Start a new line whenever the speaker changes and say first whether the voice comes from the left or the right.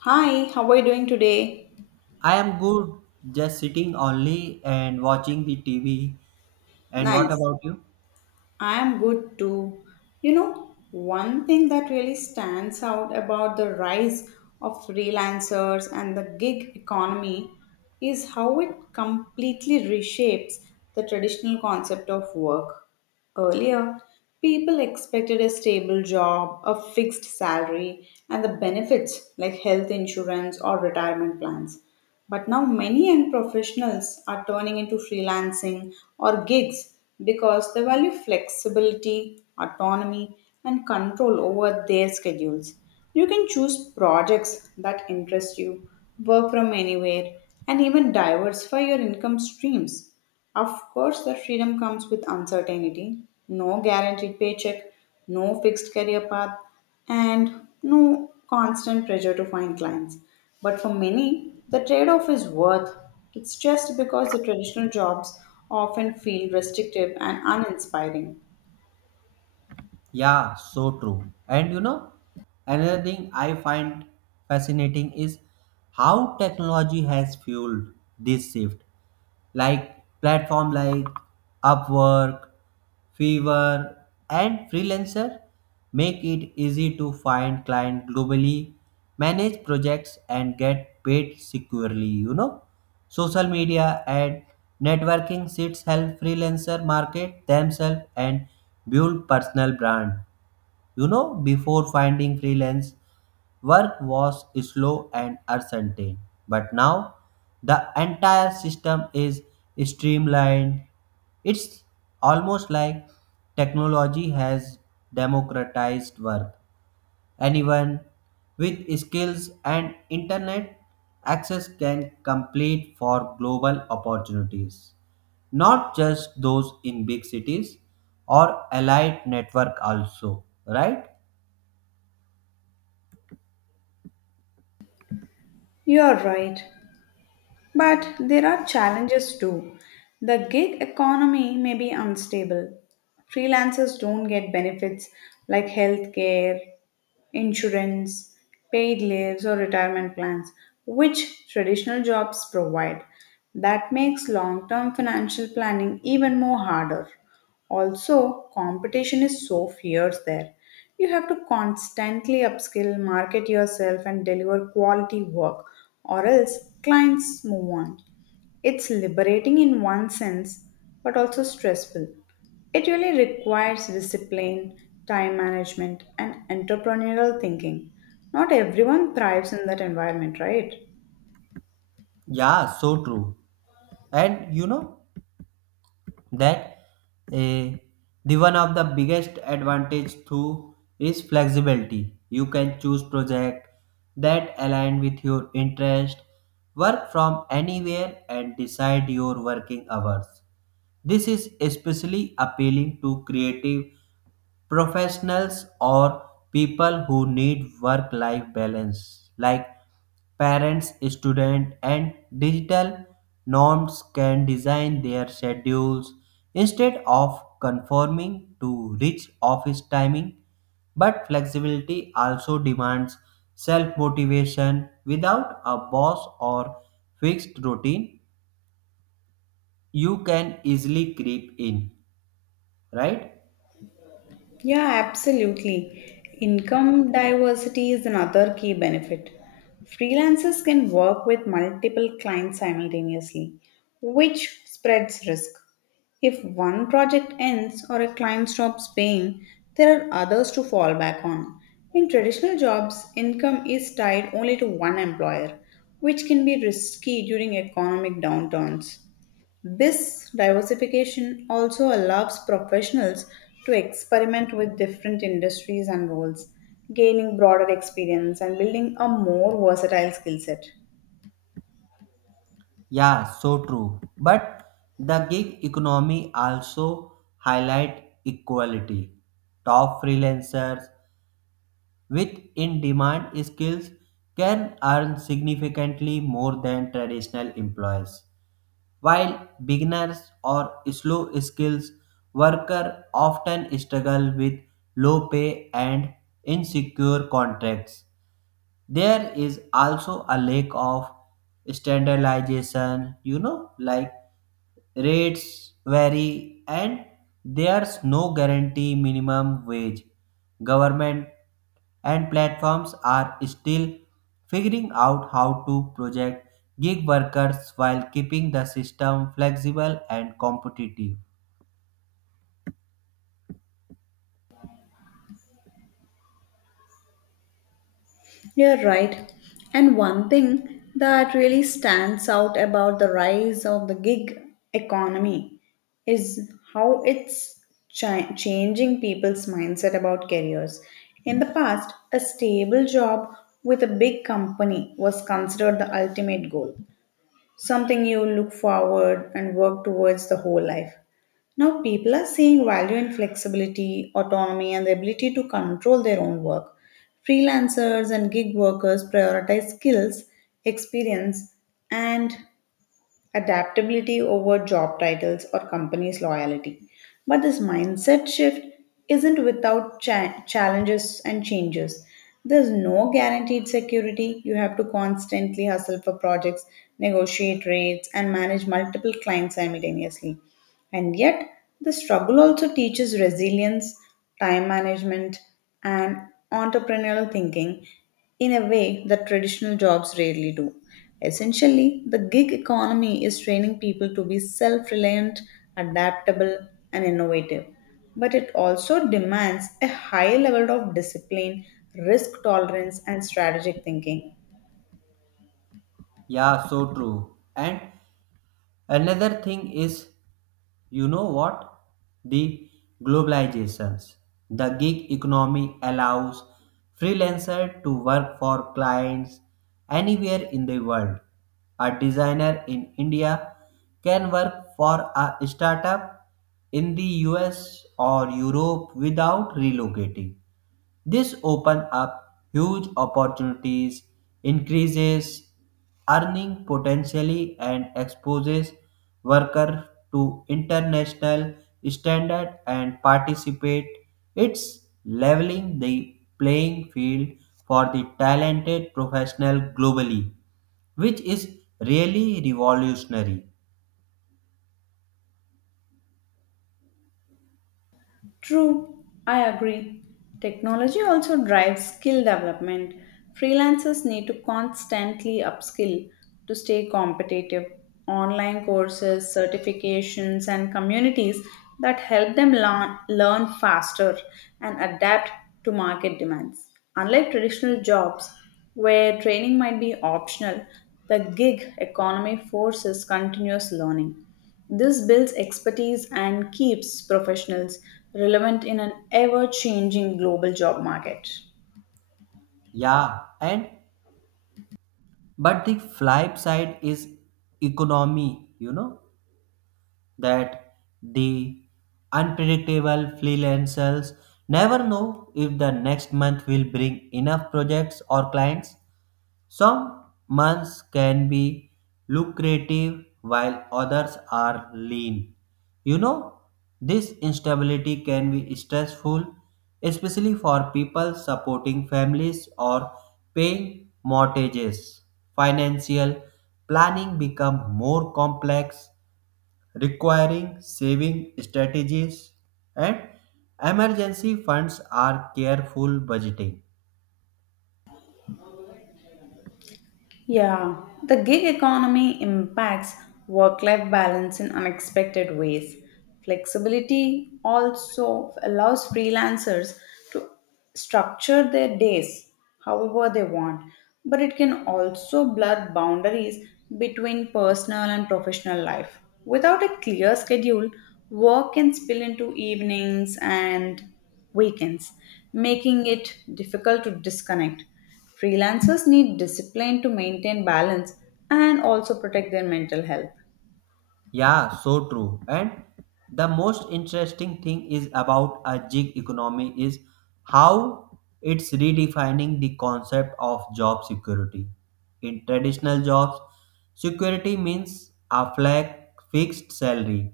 left: Hi, how are you doing today?
right: I am good, just sitting only and watching the TV. And what
left: Nice.
right: about you?
left: I am good too. You know, one thing that really stands out about the rise of freelancers and the gig economy is how it completely reshapes the traditional concept of work. Earlier, people expected a stable job, a fixed salary, and the benefits like health insurance or retirement plans. But now, many young professionals are turning into freelancing or gigs because they value flexibility, autonomy, and control over their schedules. You can choose projects that interest you, work from anywhere, and even diversify your income streams. Of course, that freedom comes with uncertainty, no guaranteed paycheck, no fixed career path, and no constant pressure to find clients. But for many, the trade off is worth. It's just because the traditional jobs often feel restrictive and uninspiring.
right: Yeah, so true. And you know, another thing I find fascinating is how technology has fueled this shift. Like platform like Upwork, Fiverr, and Freelancer make it easy to find client globally, manage projects, and get paid securely. You know, social media and networking sites help freelancer market themselves and build personal brand. You know, before finding freelance work was slow and uncertain, but now the entire system is streamlined. It's almost like technology has democratized work. Anyone with skills and internet access can compete for global opportunities, not just those in big cities or allied network also, right?
left: You're right. But there are challenges too. The gig economy may be unstable. Freelancers don't get benefits like health care insurance, paid leaves, or retirement plans, which traditional jobs provide. That makes long term financial planning even more harder. Also, competition is so fierce there. You have to constantly upskill, market yourself, and deliver quality work, or else clients move on. It's liberating in one sense, but also stressful. It really requires discipline, time management, and entrepreneurial thinking. Not everyone thrives in that environment, right?
right: Yeah, so true. And you know that eh, the one of the biggest advantage too is flexibility. You can choose project that align with your interest, work from anywhere and decide your working hours. This is especially appealing to creative professionals or people who need work life balance, like parents, students, and digital norms can design their schedules instead of conforming to rich office timing. But flexibility also demands self motivation without a boss or fixed routine you can easily creep in right?
left: Yeah, absolutely. Income diversity is another key benefit. Freelancers can work with multiple clients simultaneously, which spreads risk. If one project ends or a client stops paying, there are others to fall back on. In traditional jobs, income is tied only to one employer, which can be risky during economic downturns. This diversification also allows professionals to experiment with different industries and roles, gaining broader experience and building a more versatile skill set.
right: Yeah, so true. But the gig economy also highlight equality. Top freelancers with in-demand skills can earn significantly more than traditional employees, while beginners or slow skills worker often struggle with low pay and insecure contracts. There is also a lack of standardization, you know, like rates vary and there's no guarantee minimum wage. Government and platforms are still figuring out how to project gig workers while keeping the system flexible and competitive.
left: You're right. And one thing that really stands out about the rise of the gig economy is how it's changing people's mindset about careers. In the past, a stable job with a big company was considered the ultimate goal, something you look forward and work towards the whole life. Now, people are seeing value in flexibility, autonomy, and the ability to control their own work. Freelancers and gig workers prioritize skills, experience, and adaptability over job titles or companies' loyalty. But this mindset shift isn't without challenges and changes. There's no guaranteed security. You have to constantly hustle for projects, negotiate rates, and manage multiple clients simultaneously. And yet, the struggle also teaches resilience, time management, and entrepreneurial thinking in a way that traditional jobs rarely do. Essentially, the gig economy is training people to be self reliant, adaptable, and innovative. But it also demands a high level of discipline, risk tolerance, and strategic thinking.
right: Yeah, so true. And another thing is, you know what? The globalizations. The gig economy allows freelancer to work for clients anywhere in the world. A designer in India can work for a startup in the US or Europe without relocating. This open up huge opportunities, increases earning potentially and exposes worker to international standard and participate. It's leveling the playing field for the talented professional globally, which is really revolutionary.
left: True, I agree. Technology also drives skill development. Freelancers need to constantly upskill to stay competitive. Online courses, certifications, and communities that help them learn faster and adapt to market demands. Unlike traditional jobs, where training might be optional, the gig economy forces continuous learning. This builds expertise and keeps professionals relevant in an ever changing global job market.
right: Yeah, and but the flip side is economy, you know that the unpredictable freelancers never know if the next month will bring enough projects or clients. Some months can be lucrative while others are lean. You know, this instability can be stressful, especially for people supporting families or paying mortgages. Financial planning become more complex requiring saving strategies and emergency funds are careful budgeting.
left: Yeah, the gig economy impacts work life balance in unexpected ways. Flexibility also allows freelancers to structure their days however they want, but it can also blur boundaries between personal and professional life. Without a clear schedule, work can spill into evenings and weekends, making it difficult to disconnect. Freelancers need discipline to maintain balance and also protect their mental health.
right: Yeah, so true. And the most interesting thing is about a gig economy is how it's redefining the concept of job security. In traditional jobs, security means a flag, fixed salary,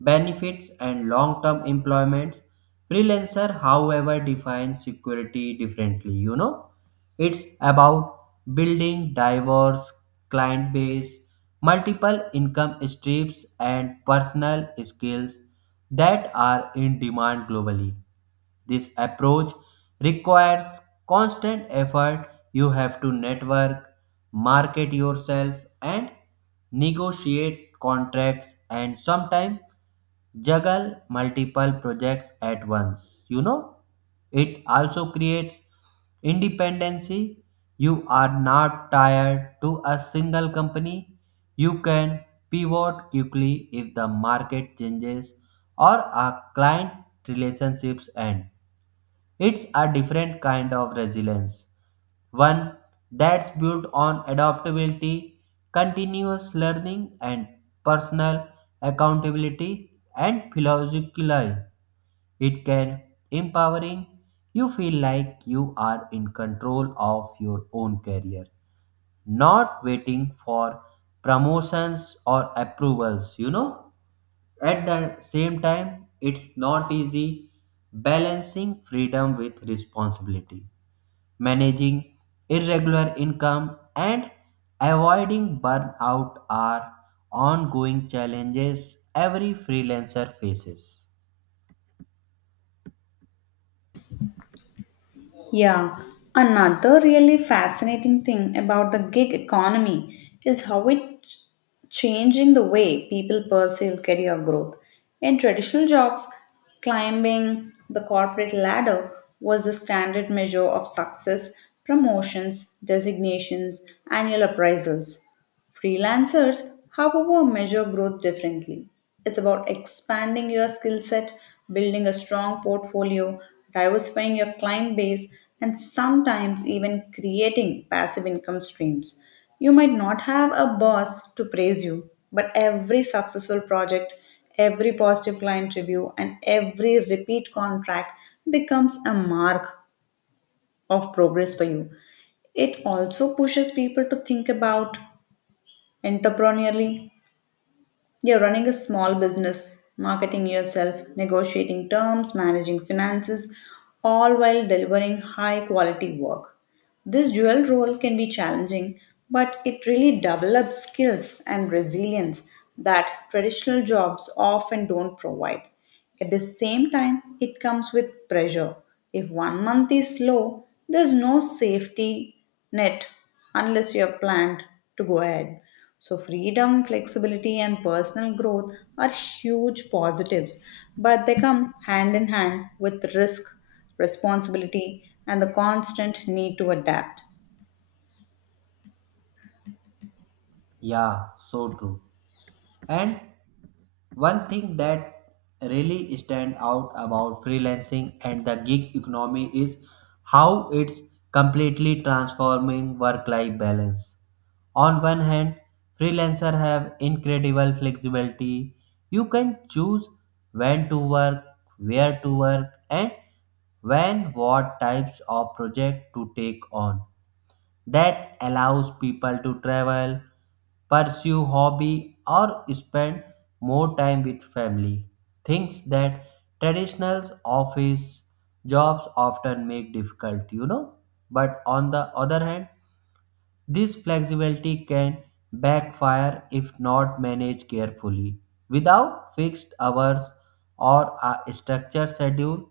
right: benefits, and long-term employments. Freelancer, however, defines security differently, you know it's about building diverse client base, multiple income streams and personal skills that are in demand globally. This approach requires constant effort. You have to network, market yourself, and negotiate contracts and sometimes juggle multiple projects at once. You know, it also creates independency. You are not tied to a single company. You can pivot quickly if the market changes or a client relationships end. It's a different kind of resilience, one that's built on adaptability, continuous learning, and personal accountability and philosophically. It can empowering you feel like you are in control of your own career not waiting for promotions or approvals, you know. At the same time, it's not easy balancing freedom with responsibility, managing irregular income, and avoiding burnout are ongoing challenges every freelancer faces.
left: Yeah, another really fascinating thing about the gig economy is how it's changing the way people perceive career growth. In traditional jobs, climbing the corporate ladder was the standard measure of success, promotions, designations, annual appraisals. Freelancers, however, measure growth differently. It's about expanding your skill set, building a strong portfolio, diversifying your client base, and sometimes even creating passive income streams. You might not have a boss to praise you, but every successful project, every positive client review, and every repeat contract becomes a mark of progress for you. It also pushes people to think about entrepreneurially. You're running a small business, marketing yourself, negotiating terms, managing finances, all while delivering high quality work. This dual role can be challenging, but it really develops skills and resilience that traditional jobs often don't provide. At the same time, it comes with pressure. If one month is slow, there's no safety net unless you have planned to go ahead. So, freedom, flexibility, and personal growth are huge positives, but they come hand in hand with risk responsibility, and the constant need to adapt.
right: Yeah, so true. And one thing that really stand out about freelancing and the gig economy is how it's completely transforming work-life balance. On one hand, freelancers have incredible flexibility. You can choose when to work, where to work, and when what types of project to take on that allows people to travel, pursue hobby or spend more time with family. Things that traditional office jobs often make difficult, you know. But on the other hand, this flexibility can backfire if not managed carefully. Without fixed hours or a structured schedule,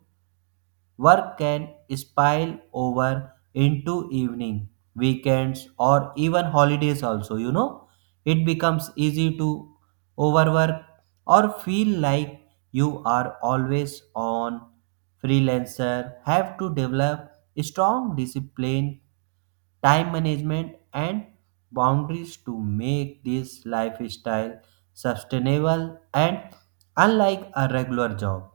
right: work can spile over into evening, weekends, or even holidays also, you know. It becomes easy to overwork or feel like you are always on. Freelancer have to develop strong discipline time management, and boundaries to make this lifestyle sustainable and unlike a regular job.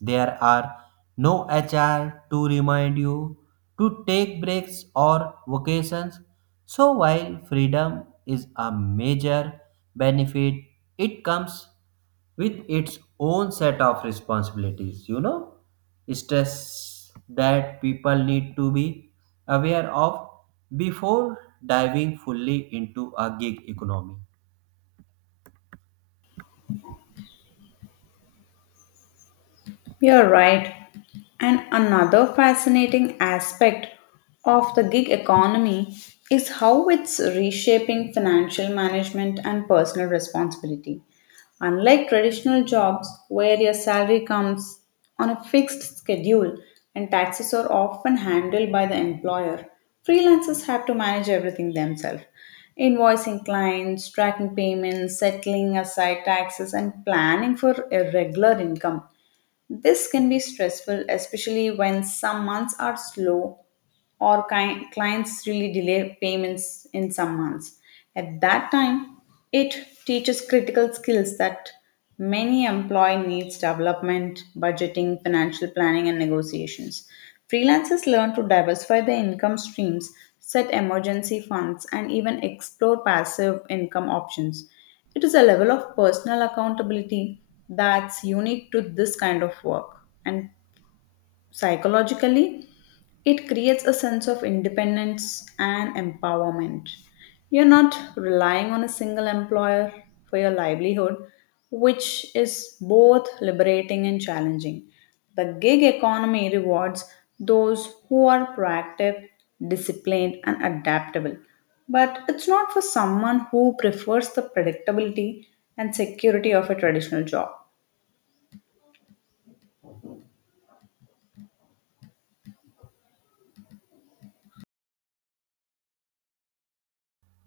right: There are no HR to remind you to take breaks or vacations so, while freedom is a major benefit, it comes with its own set of responsibilities, you know, stress that people need to be aware of before diving fully into a gig economy.
left: You're right. And another fascinating aspect of the gig economy is how it's reshaping financial management and personal responsibility. Unlike traditional jobs where your salary comes on a fixed schedule and taxes are often handled by the employer, freelancers have to manage everything themselves. Invoicing clients, tracking payments, settling aside taxes, and planning for a regular income. This can be stressful, especially when some months are slow or clients really delay payments in some months. At that time, it teaches critical skills that many employee needs development, budgeting, financial planning and negotiations. Freelancers learn to diversify their income streams, set emergency funds and even explore passive income options. It is a level of personal accountability that's unique to this kind of work and psychologically it creates a sense of independence and empowerment. You're not relying on a single employer for your livelihood, which is both liberating and challenging. The gig economy rewards those who are proactive, disciplined, and adaptable. But it's not for someone who prefers the predictability and security of a traditional job.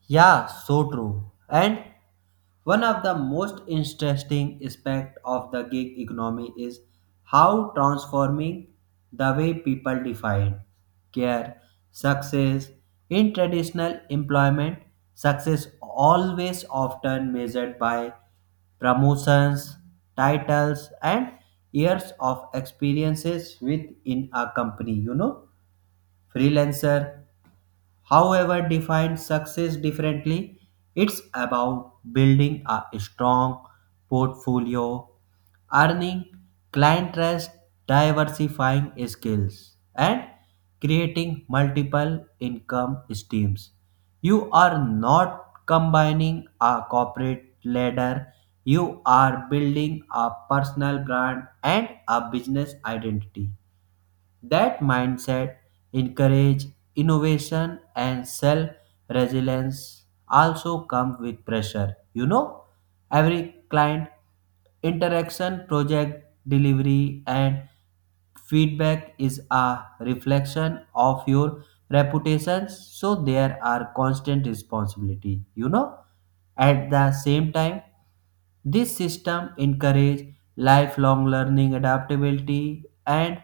right: Yeah, so true. And one of the most interesting aspect of the gig economy is how transforming the way people define care, success. In traditional employment, success always often measured by promotions, titles, and years of experiences within a company. You know, freelancer however, defines success differently. It's about building a strong portfolio, earning client trust, diversifying skills, and creating multiple income streams. You are not combining a corporate ladder, you are building a personal brand and a business identity. That mindset encourages innovation and self resilience also come with pressure. You know, every client interaction, project delivery, and feedback is a reflection of your reputation so there are constant responsibility you know at the same time this system encourage lifelong learning adaptability and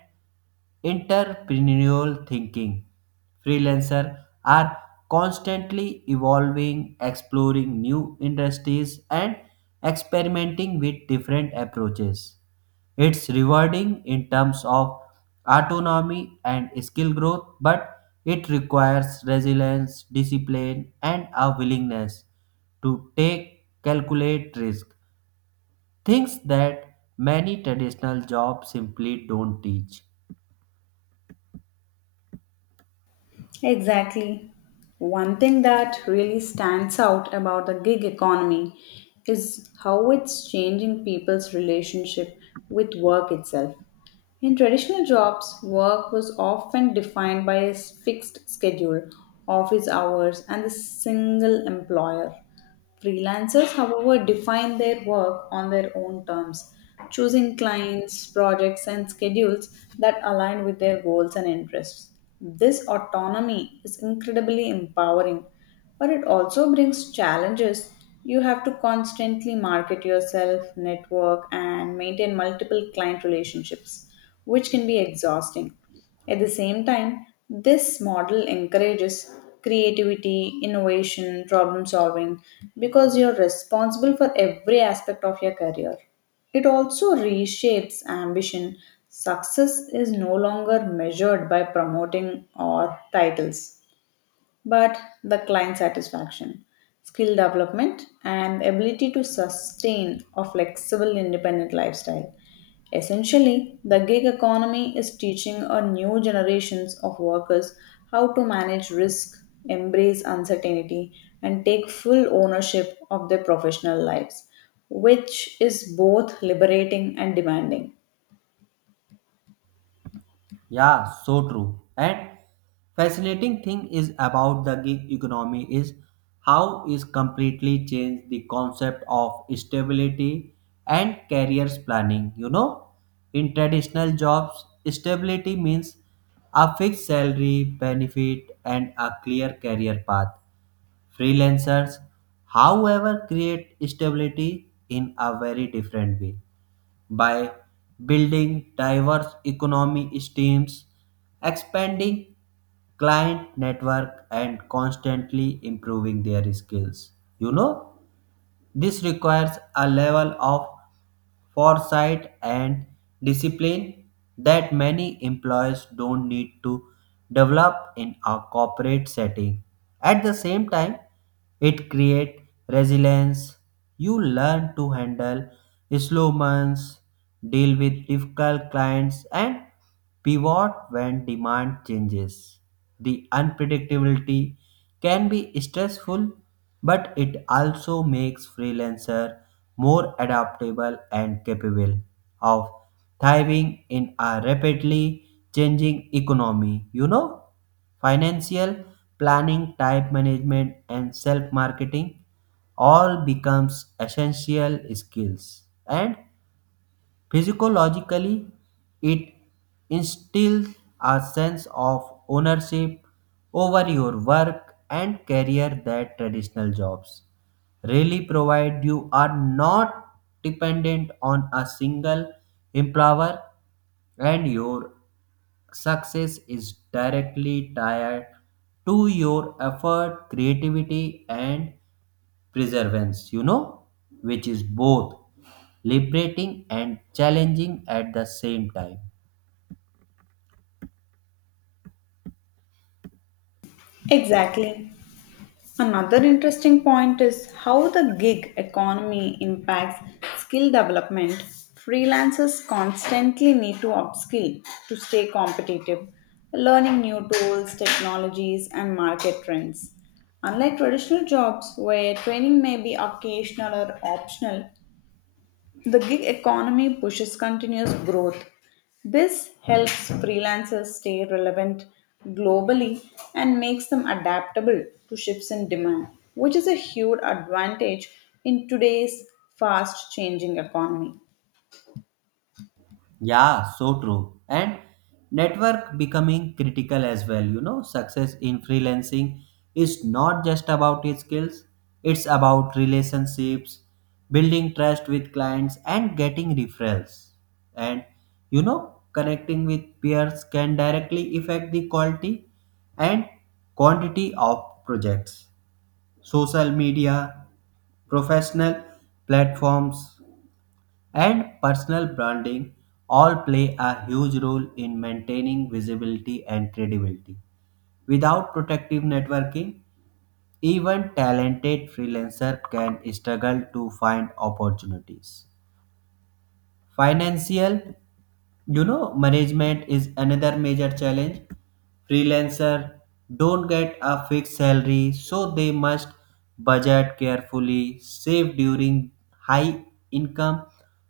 right: entrepreneurial thinking. Freelancers are constantly evolving, exploring new industries, and experimenting with different approaches. It's rewarding in terms of autonomy and skill growth, but it requires resilience, discipline, and a willingness to take calculate risk. Things that many traditional jobs simply don't teach.
left: Exactly. One thing that really stands out about the gig economy is how it's changing people's relationship with work itself. In traditional jobs, work was often defined by a fixed schedule, office hours, and a single employer. Freelancers, however, define their work on their own terms, choosing clients, projects, and schedules that align with their goals and interests. This autonomy is incredibly empowering, but it also brings challenges. You have to constantly market yourself, network, and maintain multiple client relationships, which can be exhausting. At the same time, this model encourages creativity, innovation, problem solving because you're responsible for every aspect of your career. It also reshapes ambition. Success is no longer measured by promoting or titles but the client satisfaction, skill development, and ability to sustain a flexible, independent lifestyle. Essentially, the gig economy is teaching a new generations of workers how to manage risk, embrace uncertainty, and take full ownership of their professional lives, which is both liberating and demanding.
right: Yeah, so true. And fascinating thing is about the gig economy is how it's completely changed the concept of stability and careers planning. You know, in traditional jobs, stability means a fixed salary, benefit, and a clear career path. Freelancers, however, create stability in a very different way by building diverse economy streams, expanding client network and constantly improving their skills. You know, this requires a level of foresight, and discipline that many employers don't need to develop in a corporate setting. At the same time, it creates resilience. You learn to handle slow months, deal with difficult clients, and pivot when demand changes. The unpredictability can be stressful, but it also makes freelancer more adaptable and capable of thriving in a rapidly changing economy. You know, financial planning, type management, and self marketing all becomes essential skills and physiologically, it instills a sense of ownership over your work and career that traditional jobs really provide. You are not dependent on a single employer, and your success is directly tied to your effort, creativity, and preservance, you know, which is both liberating and challenging at the same time.
left: Exactly. Another interesting point is how the gig economy impacts skill development. Freelancers constantly need to upskill to stay competitive, learning new tools, technologies, and market trends. Unlike traditional jobs, where training may be occasional or optional, the gig economy pushes continuous growth. This helps freelancers stay relevant globally and makes them adaptable to shifts in demand, which is a huge advantage in today's fast changing economy.
right: Yeah, so true. And network becoming critical as well, you know, success in freelancing is not just about your skills, it's about relationships, building trust with clients, and getting referrals. And you know, connecting with peers can directly affect the quality and quantity of projects social media, professional platforms, and personal branding all play a huge role in maintaining visibility and credibility. Without protective networking, even talented freelancers can struggle to find opportunities. Financial you know management is another major challenge freelancer don't get a fixed salary so they must budget carefully save during high income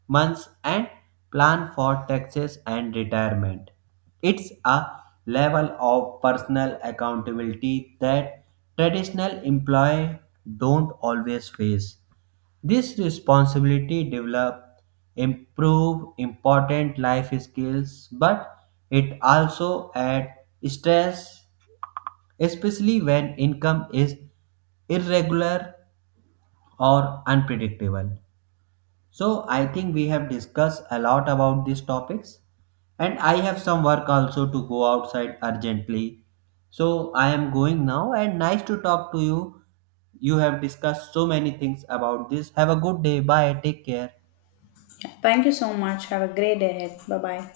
right: months and plan for taxes and retirement it's a level of personal accountability that traditional employees don't always face this responsibility develop improve important life skills, but it also add stress, especially when income is irregular or unpredictable. So I think we have discussed a lot about these topics and I have some work also to go outside urgently. So I am going now and nice to talk to you. You have discussed so many things about this. Have a good day. Bye. Take care.
left: Thank you so much. Have a great day ahead. Bye bye.